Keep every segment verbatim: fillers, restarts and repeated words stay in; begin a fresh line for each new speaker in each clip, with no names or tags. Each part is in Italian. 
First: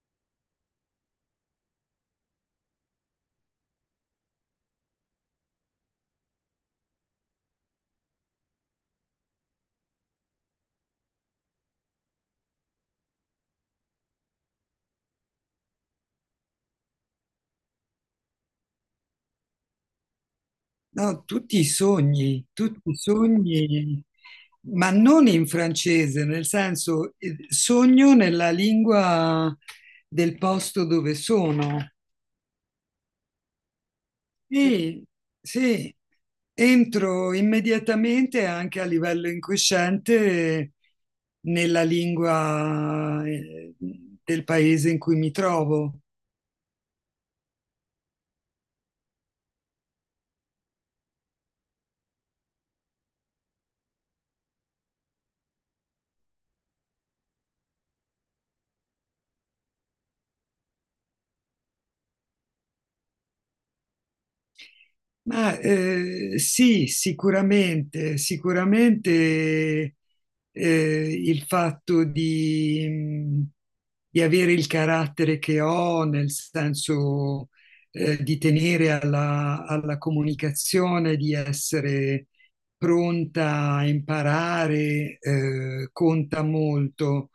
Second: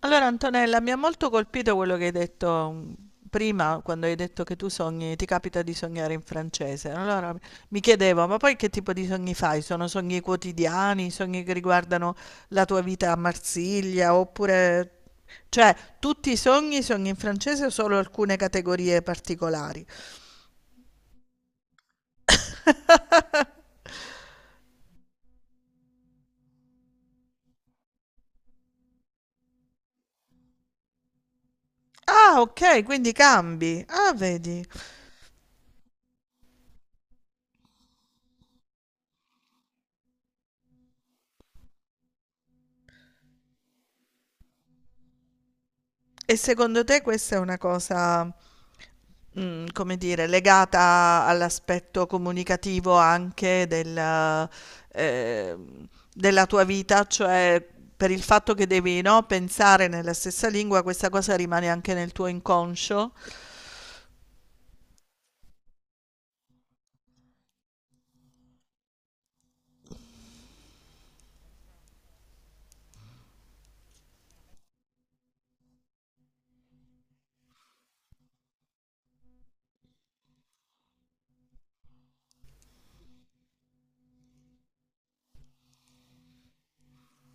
Allora Antonella, mi ha molto colpito quello che hai detto, mm, prima, quando hai detto che tu sogni, ti capita di sognare in francese. Allora mi chiedevo, ma poi che tipo di sogni fai? Sono sogni quotidiani, sogni che riguardano la tua vita a Marsiglia, oppure. Cioè, tutti i sogni, sogni in francese o solo alcune categorie particolari?
No, tutti i sogni, tutti i sogni, ma non in francese, nel senso eh, sogno nella lingua del posto dove sono.
Ah, ok, quindi cambi. Ah, vedi.
E sì, entro immediatamente anche a livello incosciente nella lingua eh, del paese in cui mi trovo.
E secondo te questa è una cosa, mm, come dire, legata all'aspetto comunicativo anche del, eh, della tua vita, cioè per il fatto che devi, no, pensare nella stessa lingua, questa cosa rimane anche nel tuo inconscio?
Ma eh, sì, sicuramente, sicuramente eh, il fatto di, mh, di avere il carattere che ho, nel senso eh, di tenere alla, alla comunicazione, di essere pronta a imparare, eh, conta molto.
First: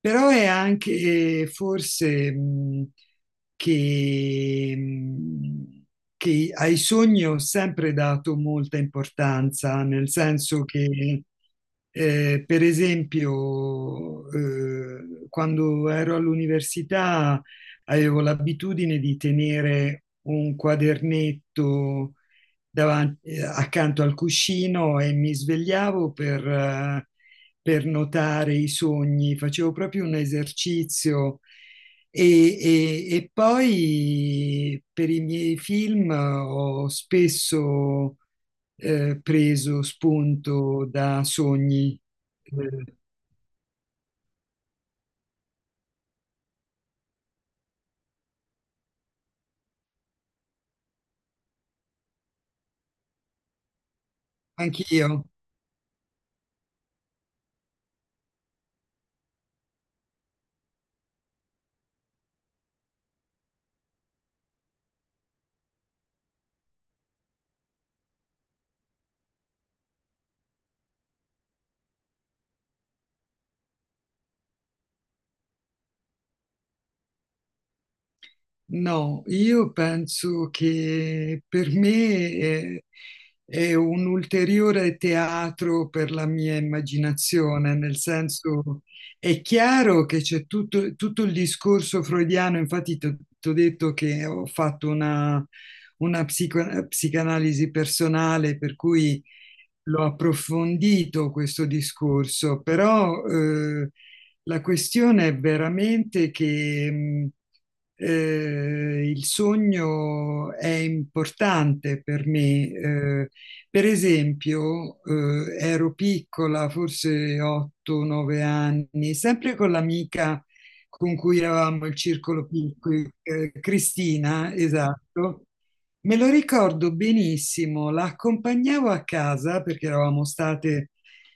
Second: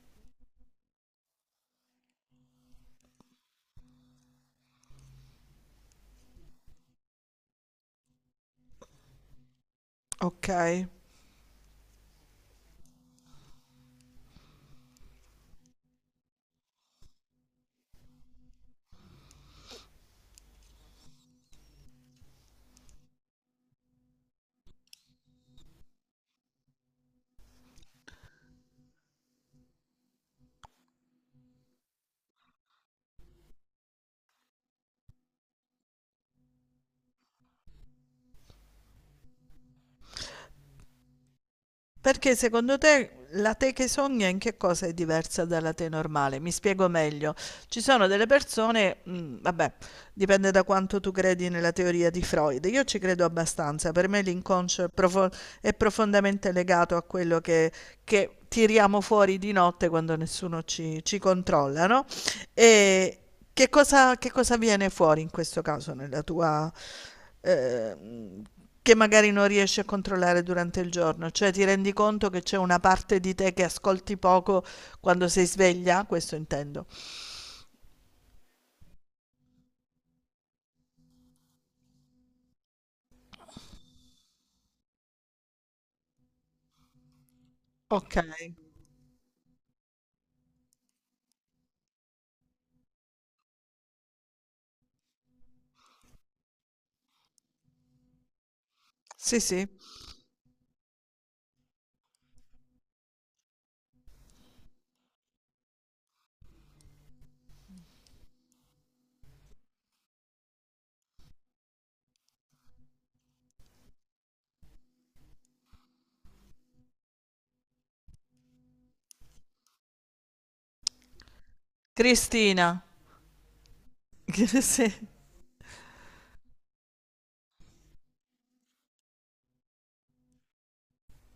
Però è anche forse mh, che, mh, che ai sogni ho sempre dato molta importanza, nel
Ok.
senso che, eh, per esempio, eh, quando ero all'università avevo l'abitudine di tenere un quadernetto davanti- eh, accanto al cuscino e mi svegliavo per, eh, per notare i sogni, facevo proprio un esercizio e, e- e poi per i miei film ho spesso eh, preso spunto da sogni,
Perché secondo
eh,
te la te che sogna in che cosa è diversa dalla te normale? Mi spiego meglio. Ci sono delle persone, mm, vabbè, dipende da quanto tu credi nella teoria di Freud. Io ci credo abbastanza, per me l'inconscio è
anch'io.
profo- è profondamente legato a quello che, che tiriamo fuori di notte quando nessuno ci, ci controlla, no? E che cosa, che cosa viene fuori in questo caso nella tua, eh, che magari non riesci a controllare durante il giorno, cioè ti rendi conto che c'è una parte di te che ascolti poco quando sei sveglia? Questo intendo.
No, io penso che per me è, è un ulteriore teatro per la mia immaginazione, nel
Okay,
senso è chiaro che c'è tutto, tutto il discorso freudiano, infatti ti ho detto che ho fatto una, una psico- psicanalisi personale, per cui
sì, sì.
l'ho approfondito questo discorso, però eh, la questione è veramente che mh, eh, il sogno è importante per me. Eh, per esempio, eh, ero piccola, forse otto nove anni, sempre con l'amica con cui eravamo il circolo
Cristina,
piccolo, eh, Cristina,
sì,
esatto. Me lo ricordo benissimo, la accompagnavo a casa perché eravamo state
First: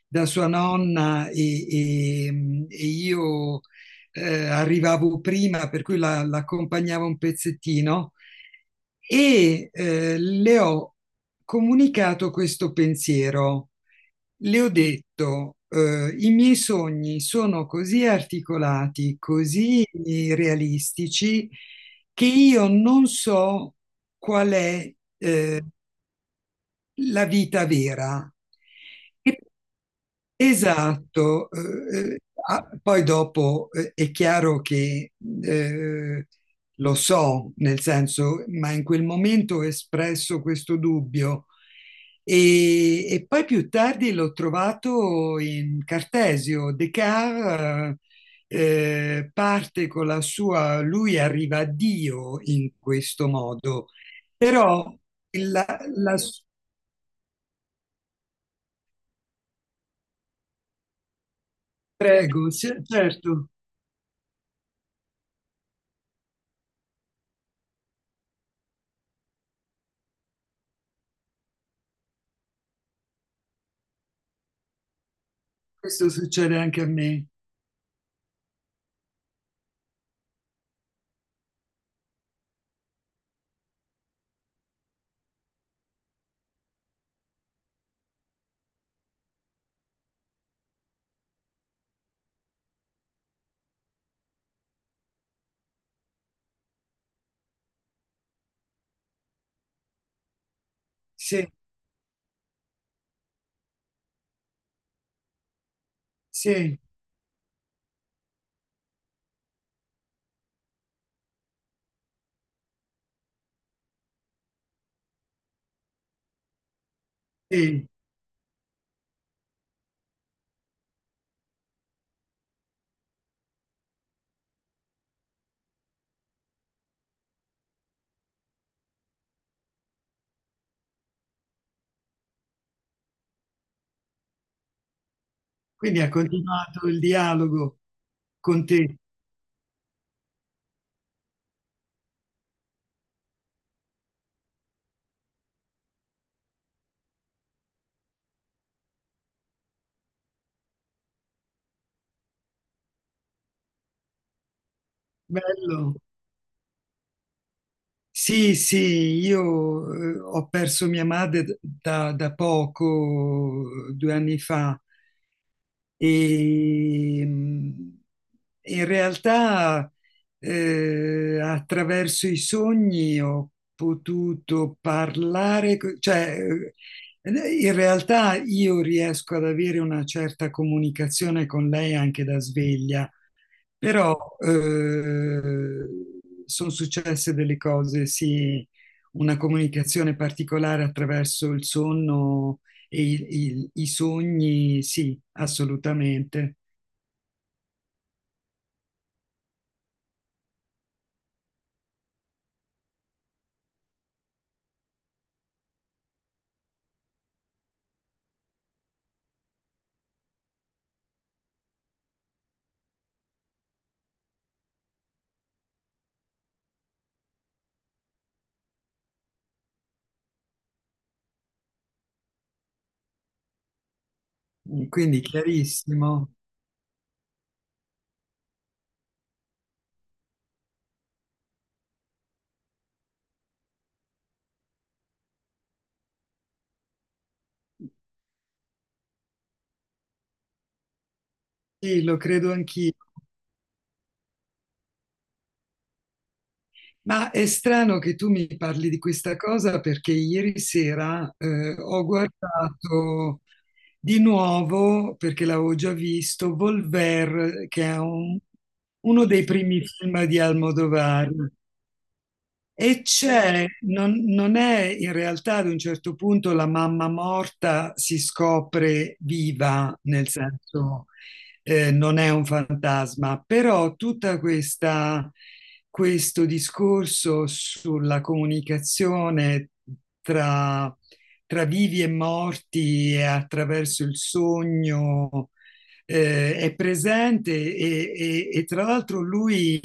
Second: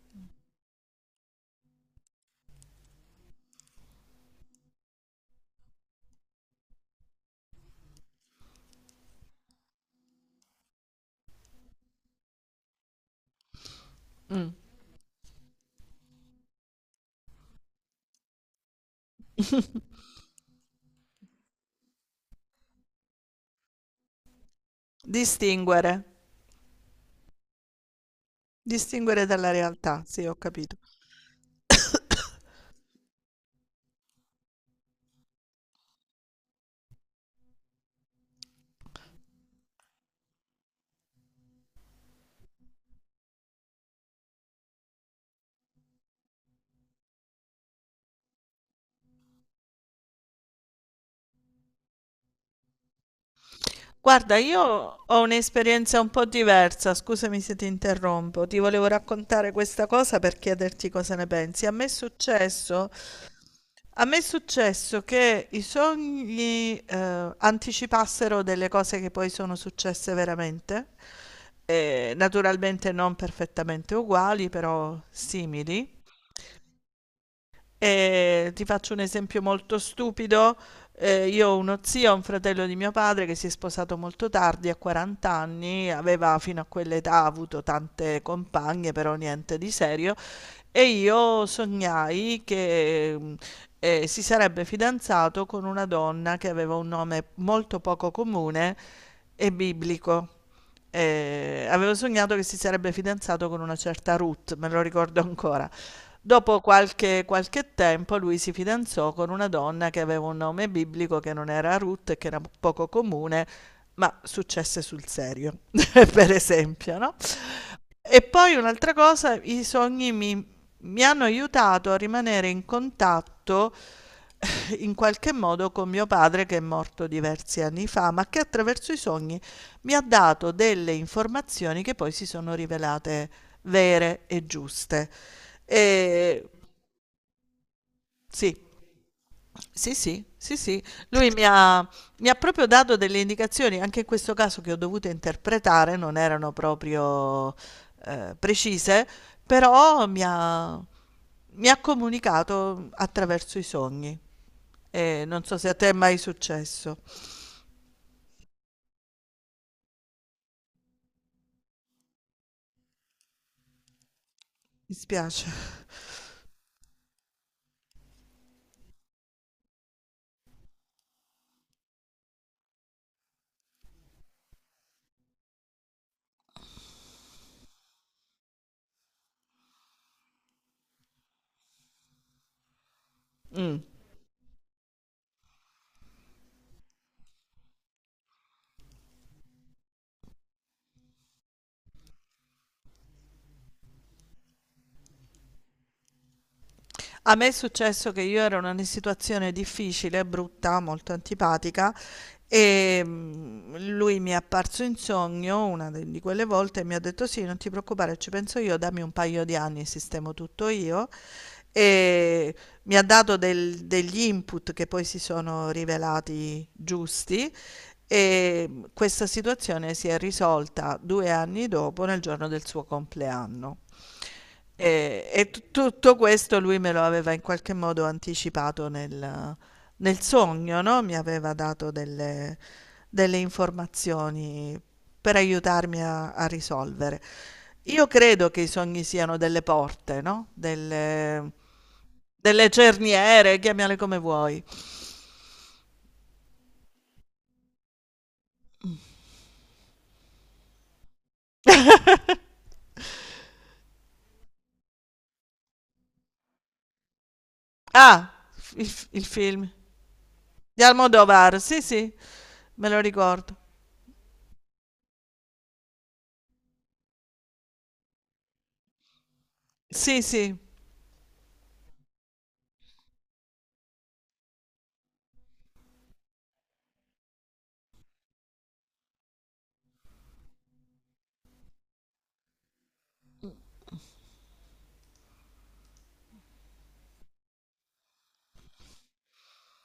da sua nonna e, e- e io eh, arrivavo prima, per cui la, l'accompagnavo un pezzettino e eh, le ho comunicato questo pensiero.
mh.
Le ho detto, eh, i miei sogni sono così articolati, così eh, realistici, che io non so qual è eh,
Distinguere,
la vita vera.
distinguere
E
dalla realtà, sì, ho capito.
esatto, eh, eh, ah, poi dopo eh, è chiaro che eh, lo so, nel senso, ma in quel momento ho espresso questo dubbio e, e poi più tardi l'ho trovato in Cartesio. Descartes eh, eh, parte con la sua, lui arriva a Dio in questo modo,
Guarda,
però
io ho
la,
un'esperienza un
la-
po' diversa, scusami se ti interrompo, ti volevo raccontare questa cosa per chiederti cosa ne pensi. A me è
prego, sì,
successo
certo,
A me è successo che i sogni eh, anticipassero delle cose che poi sono successe veramente, eh, naturalmente non perfettamente uguali, però simili.
questo succede anche a me.
E ti faccio un esempio molto stupido. Eh, io ho uno zio, un fratello di mio padre che si è sposato molto tardi, a quaranta anni, aveva fino a quell'età avuto tante compagne, però niente di serio, e io sognai che, mh, eh, si sarebbe fidanzato con una donna che aveva un nome molto poco comune e biblico.
Sì,
Eh, avevo sognato che si sarebbe fidanzato con una certa Ruth, me lo ricordo ancora. Dopo
sì,
qualche, qualche tempo lui si fidanzò con una donna che aveva un nome biblico che non era Ruth e che era poco comune, ma successe sul serio, per esempio, no?
sì.
E poi un'altra cosa, i sogni mi, mi hanno aiutato a rimanere in contatto, eh, in qualche modo, con mio padre che è morto diversi anni fa, ma che attraverso i sogni mi ha dato delle informazioni che poi si sono rivelate vere e giuste.
Quindi ha
E
continuato il dialogo
sì.
con te.
Sì, sì, sì, sì. Lui mi ha, mi ha proprio dato delle indicazioni, anche in questo caso, che ho dovuto interpretare, non erano proprio, eh, precise, però mi ha, mi ha comunicato attraverso i sogni. E non so se a te è
Bello.
mai successo.
Sì, sì, io eh, ho perso mia madre da, da poco, due anni fa.
Mi spiace.
E mh, in realtà, eh, attraverso i sogni ho potuto parlare, co- cioè, eh, in realtà io riesco ad avere una certa comunicazione con lei anche da sveglia.
Mm.
Però eh, sono successe delle cose, sì, una comunicazione particolare attraverso il sonno e il- il- i sogni, sì, assolutamente.
A me è successo che io ero in una situazione difficile, brutta, molto antipatica. E mm, lui mi è apparso in sogno una de- di quelle volte e mi ha detto: Sì, non ti preoccupare, ci penso io, dammi un paio di anni, sistemo tutto io. E mi ha dato del- degli input che poi si sono rivelati giusti. E mm, questa situazione si è risolta due anni dopo, nel giorno del suo compleanno.
Quindi
E, e tu- tutto
chiarissimo.
questo lui me lo aveva in qualche modo anticipato nel, nel, sogno, no, mi aveva dato delle delle informazioni per aiutarmi a a risolvere. Io credo che i sogni siano delle porte, no, delle
Sì, lo credo
delle
anch'io.
cerniere, chiamale come vuoi.
Ma è strano che tu mi parli di questa cosa perché ieri sera eh, ho guardato di nuovo, perché l'avevo già visto, Volver, che è
Ah,
un-
f il f il
uno dei
film
primi film di
di
Almodovar.
Almodovar, sì, sì, me lo
E
ricordo.
c'è, non, non è in realtà ad un certo punto la mamma morta si scopre viva,
Sì,
nel
sì,
senso eh, non è un fantasma, però tutta questa, questo discorso sulla comunicazione tra, tra vivi e morti e attraverso il sogno eh, è presente e, e e tra l'altro lui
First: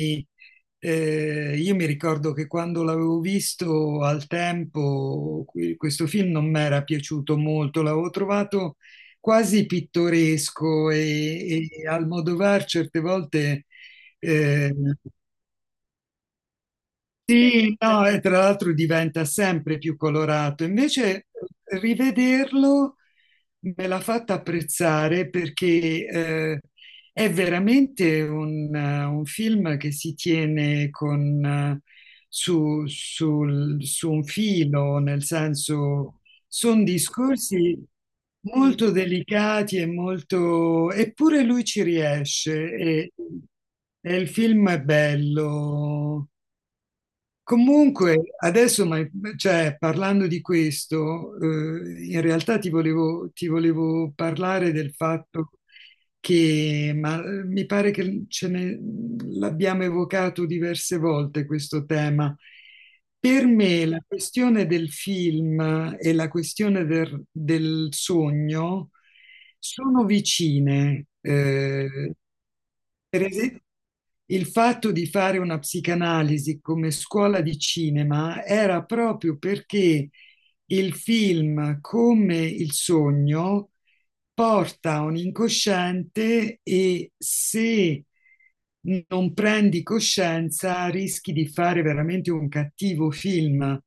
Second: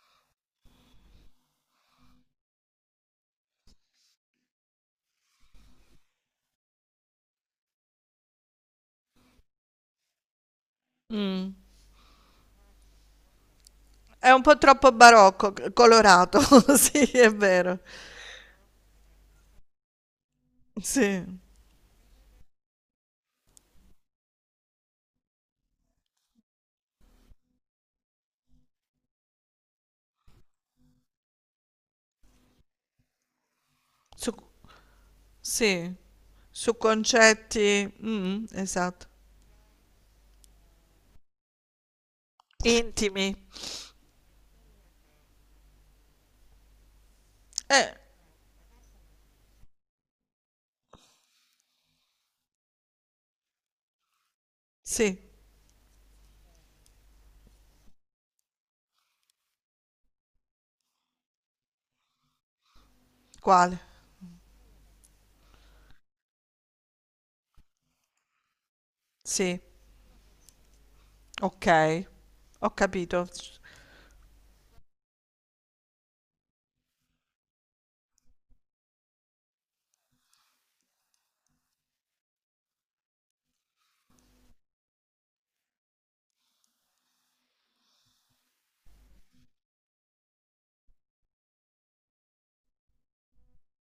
eh, io mi ricordo che quando l'avevo visto al tempo, que- questo film non mi era piaciuto molto, l'avevo trovato quasi pittoresco
mh.
e, e Almodovar certe volte sì.
È un po'
Eh,
troppo barocco, c colorato, sì, è
sì,
vero.
no, e tra l'altro diventa sempre più colorato.
Sì,
Invece eh, rivederlo me l'ha fatta apprezzare perché eh, è veramente un, eh, un film che si tiene con, eh, su, sul- su un
su
filo, nel
sì,
senso
su
sono discorsi
concetti, mh-mh,
molto
esatto.
delicati e molto eppure lui ci riesce e,
Intimi.
e il film è bello.
Eh,
Comunque, adesso, ma cioè, parlando di questo, eh, in realtà ti volevo, ti volevo parlare del
sì.
fatto che, ma eh, mi pare che ce ne l'abbiamo evocato diverse volte questo tema. Per
Quale?
me la questione del film e la questione del, del sogno
Sì.
sono vicine.
Ok,
Eh,
ho
per
capito.
esempio, il fatto di fare una psicanalisi come scuola di cinema era proprio perché il film, come il sogno, porta a un incosciente e se non prendi coscienza rischi di fare veramente un cattivo film,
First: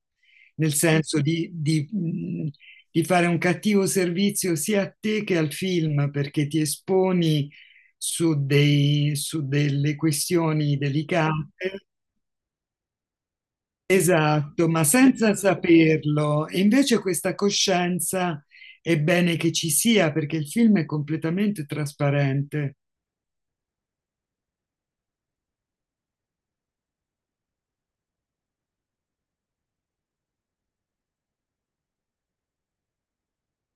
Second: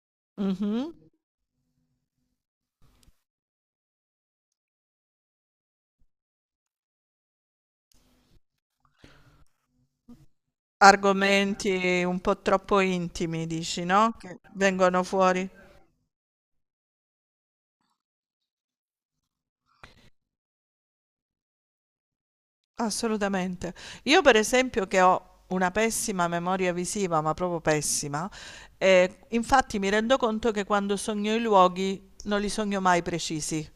nel
Mhm.
senso di, di, mh, di fare un cattivo servizio sia a te che al film, perché ti esponi su, dei- su delle questioni delicate,
Argomenti un po' troppo intimi, dici, no? Che
esatto, ma
vengono
senza
fuori.
saperlo. E invece questa coscienza è bene che ci sia perché il film è completamente trasparente.
Assolutamente. Io, per esempio, che ho una pessima memoria visiva, ma proprio pessima, eh, infatti mi rendo conto che quando sogno i luoghi non li sogno mai precisi.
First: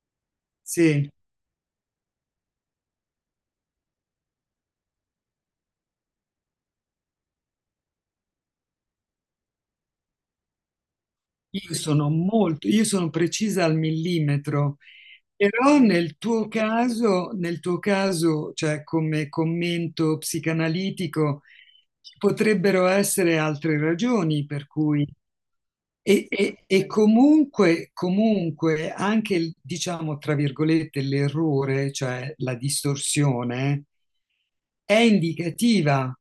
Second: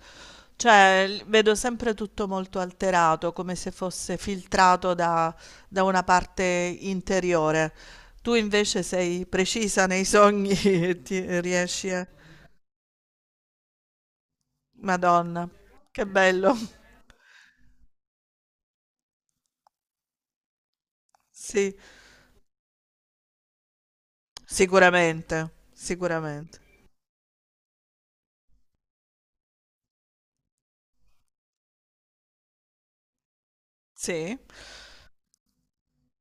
Cioè,
Sì,
l- vedo sempre tutto molto alterato, come se fosse filtrato da, da una parte interiore. Tu invece sei precisa nei sogni e ti
io
riesci a.
sono molto, io sono precisa al millimetro.
Madonna,
Però
che
nel tuo
bello.
caso, nel tuo caso, cioè come commento psicanalitico,
Sì,
ci potrebbero essere altre ragioni per cui
sicuramente,
e,
sicuramente.
e- e comunque, comunque anche il, diciamo, tra virgolette, l'errore, cioè la distorsione,
Sì,
è indicativa.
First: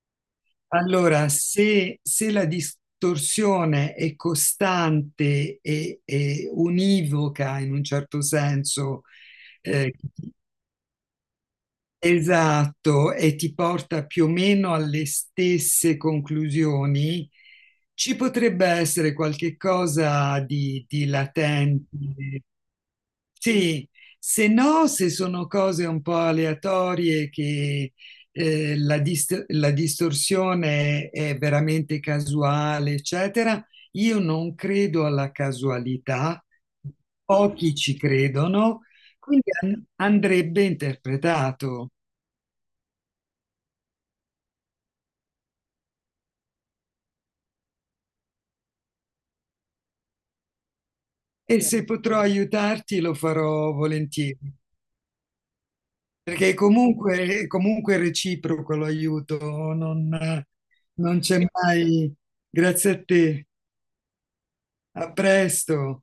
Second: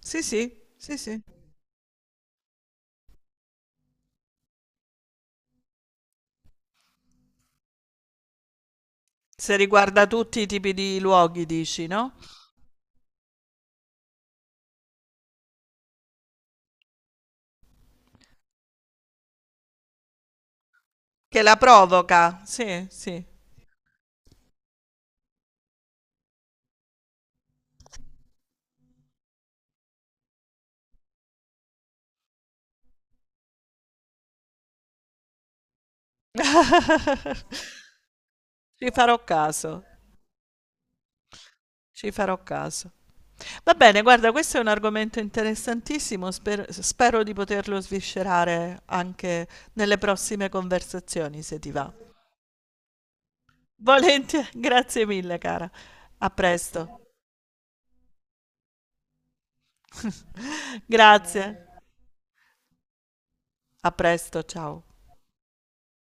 sì, sì, sì, sì.
Allora, se, se la distorsione è costante e, e univoca in un certo senso,
Se
eh,
riguarda tutti i tipi di luoghi, dici, no?
esatto, e ti porta più o meno alle stesse conclusioni. Ci potrebbe essere qualche cosa di, di
Che la
latente.
provoca. Sì, sì.
Sì, se no, se sono cose un po' aleatorie che eh, la, dist- la distorsione è veramente casuale, eccetera, io non credo alla casualità, pochi ci credono,
Ci farò
quindi
caso,
an- andrebbe interpretato.
ci farò caso. Va bene, guarda, questo è un argomento interessantissimo, sper- spero di poterlo sviscerare anche nelle prossime conversazioni, se
E
ti
se
va.
potrò aiutarti lo farò
Volentieri,
volentieri,
grazie mille, cara. A
perché
presto.
comunque, comunque è reciproco l'aiuto, non, non c'è
Grazie.
mai. Grazie a te,
A presto, ciao.
a presto.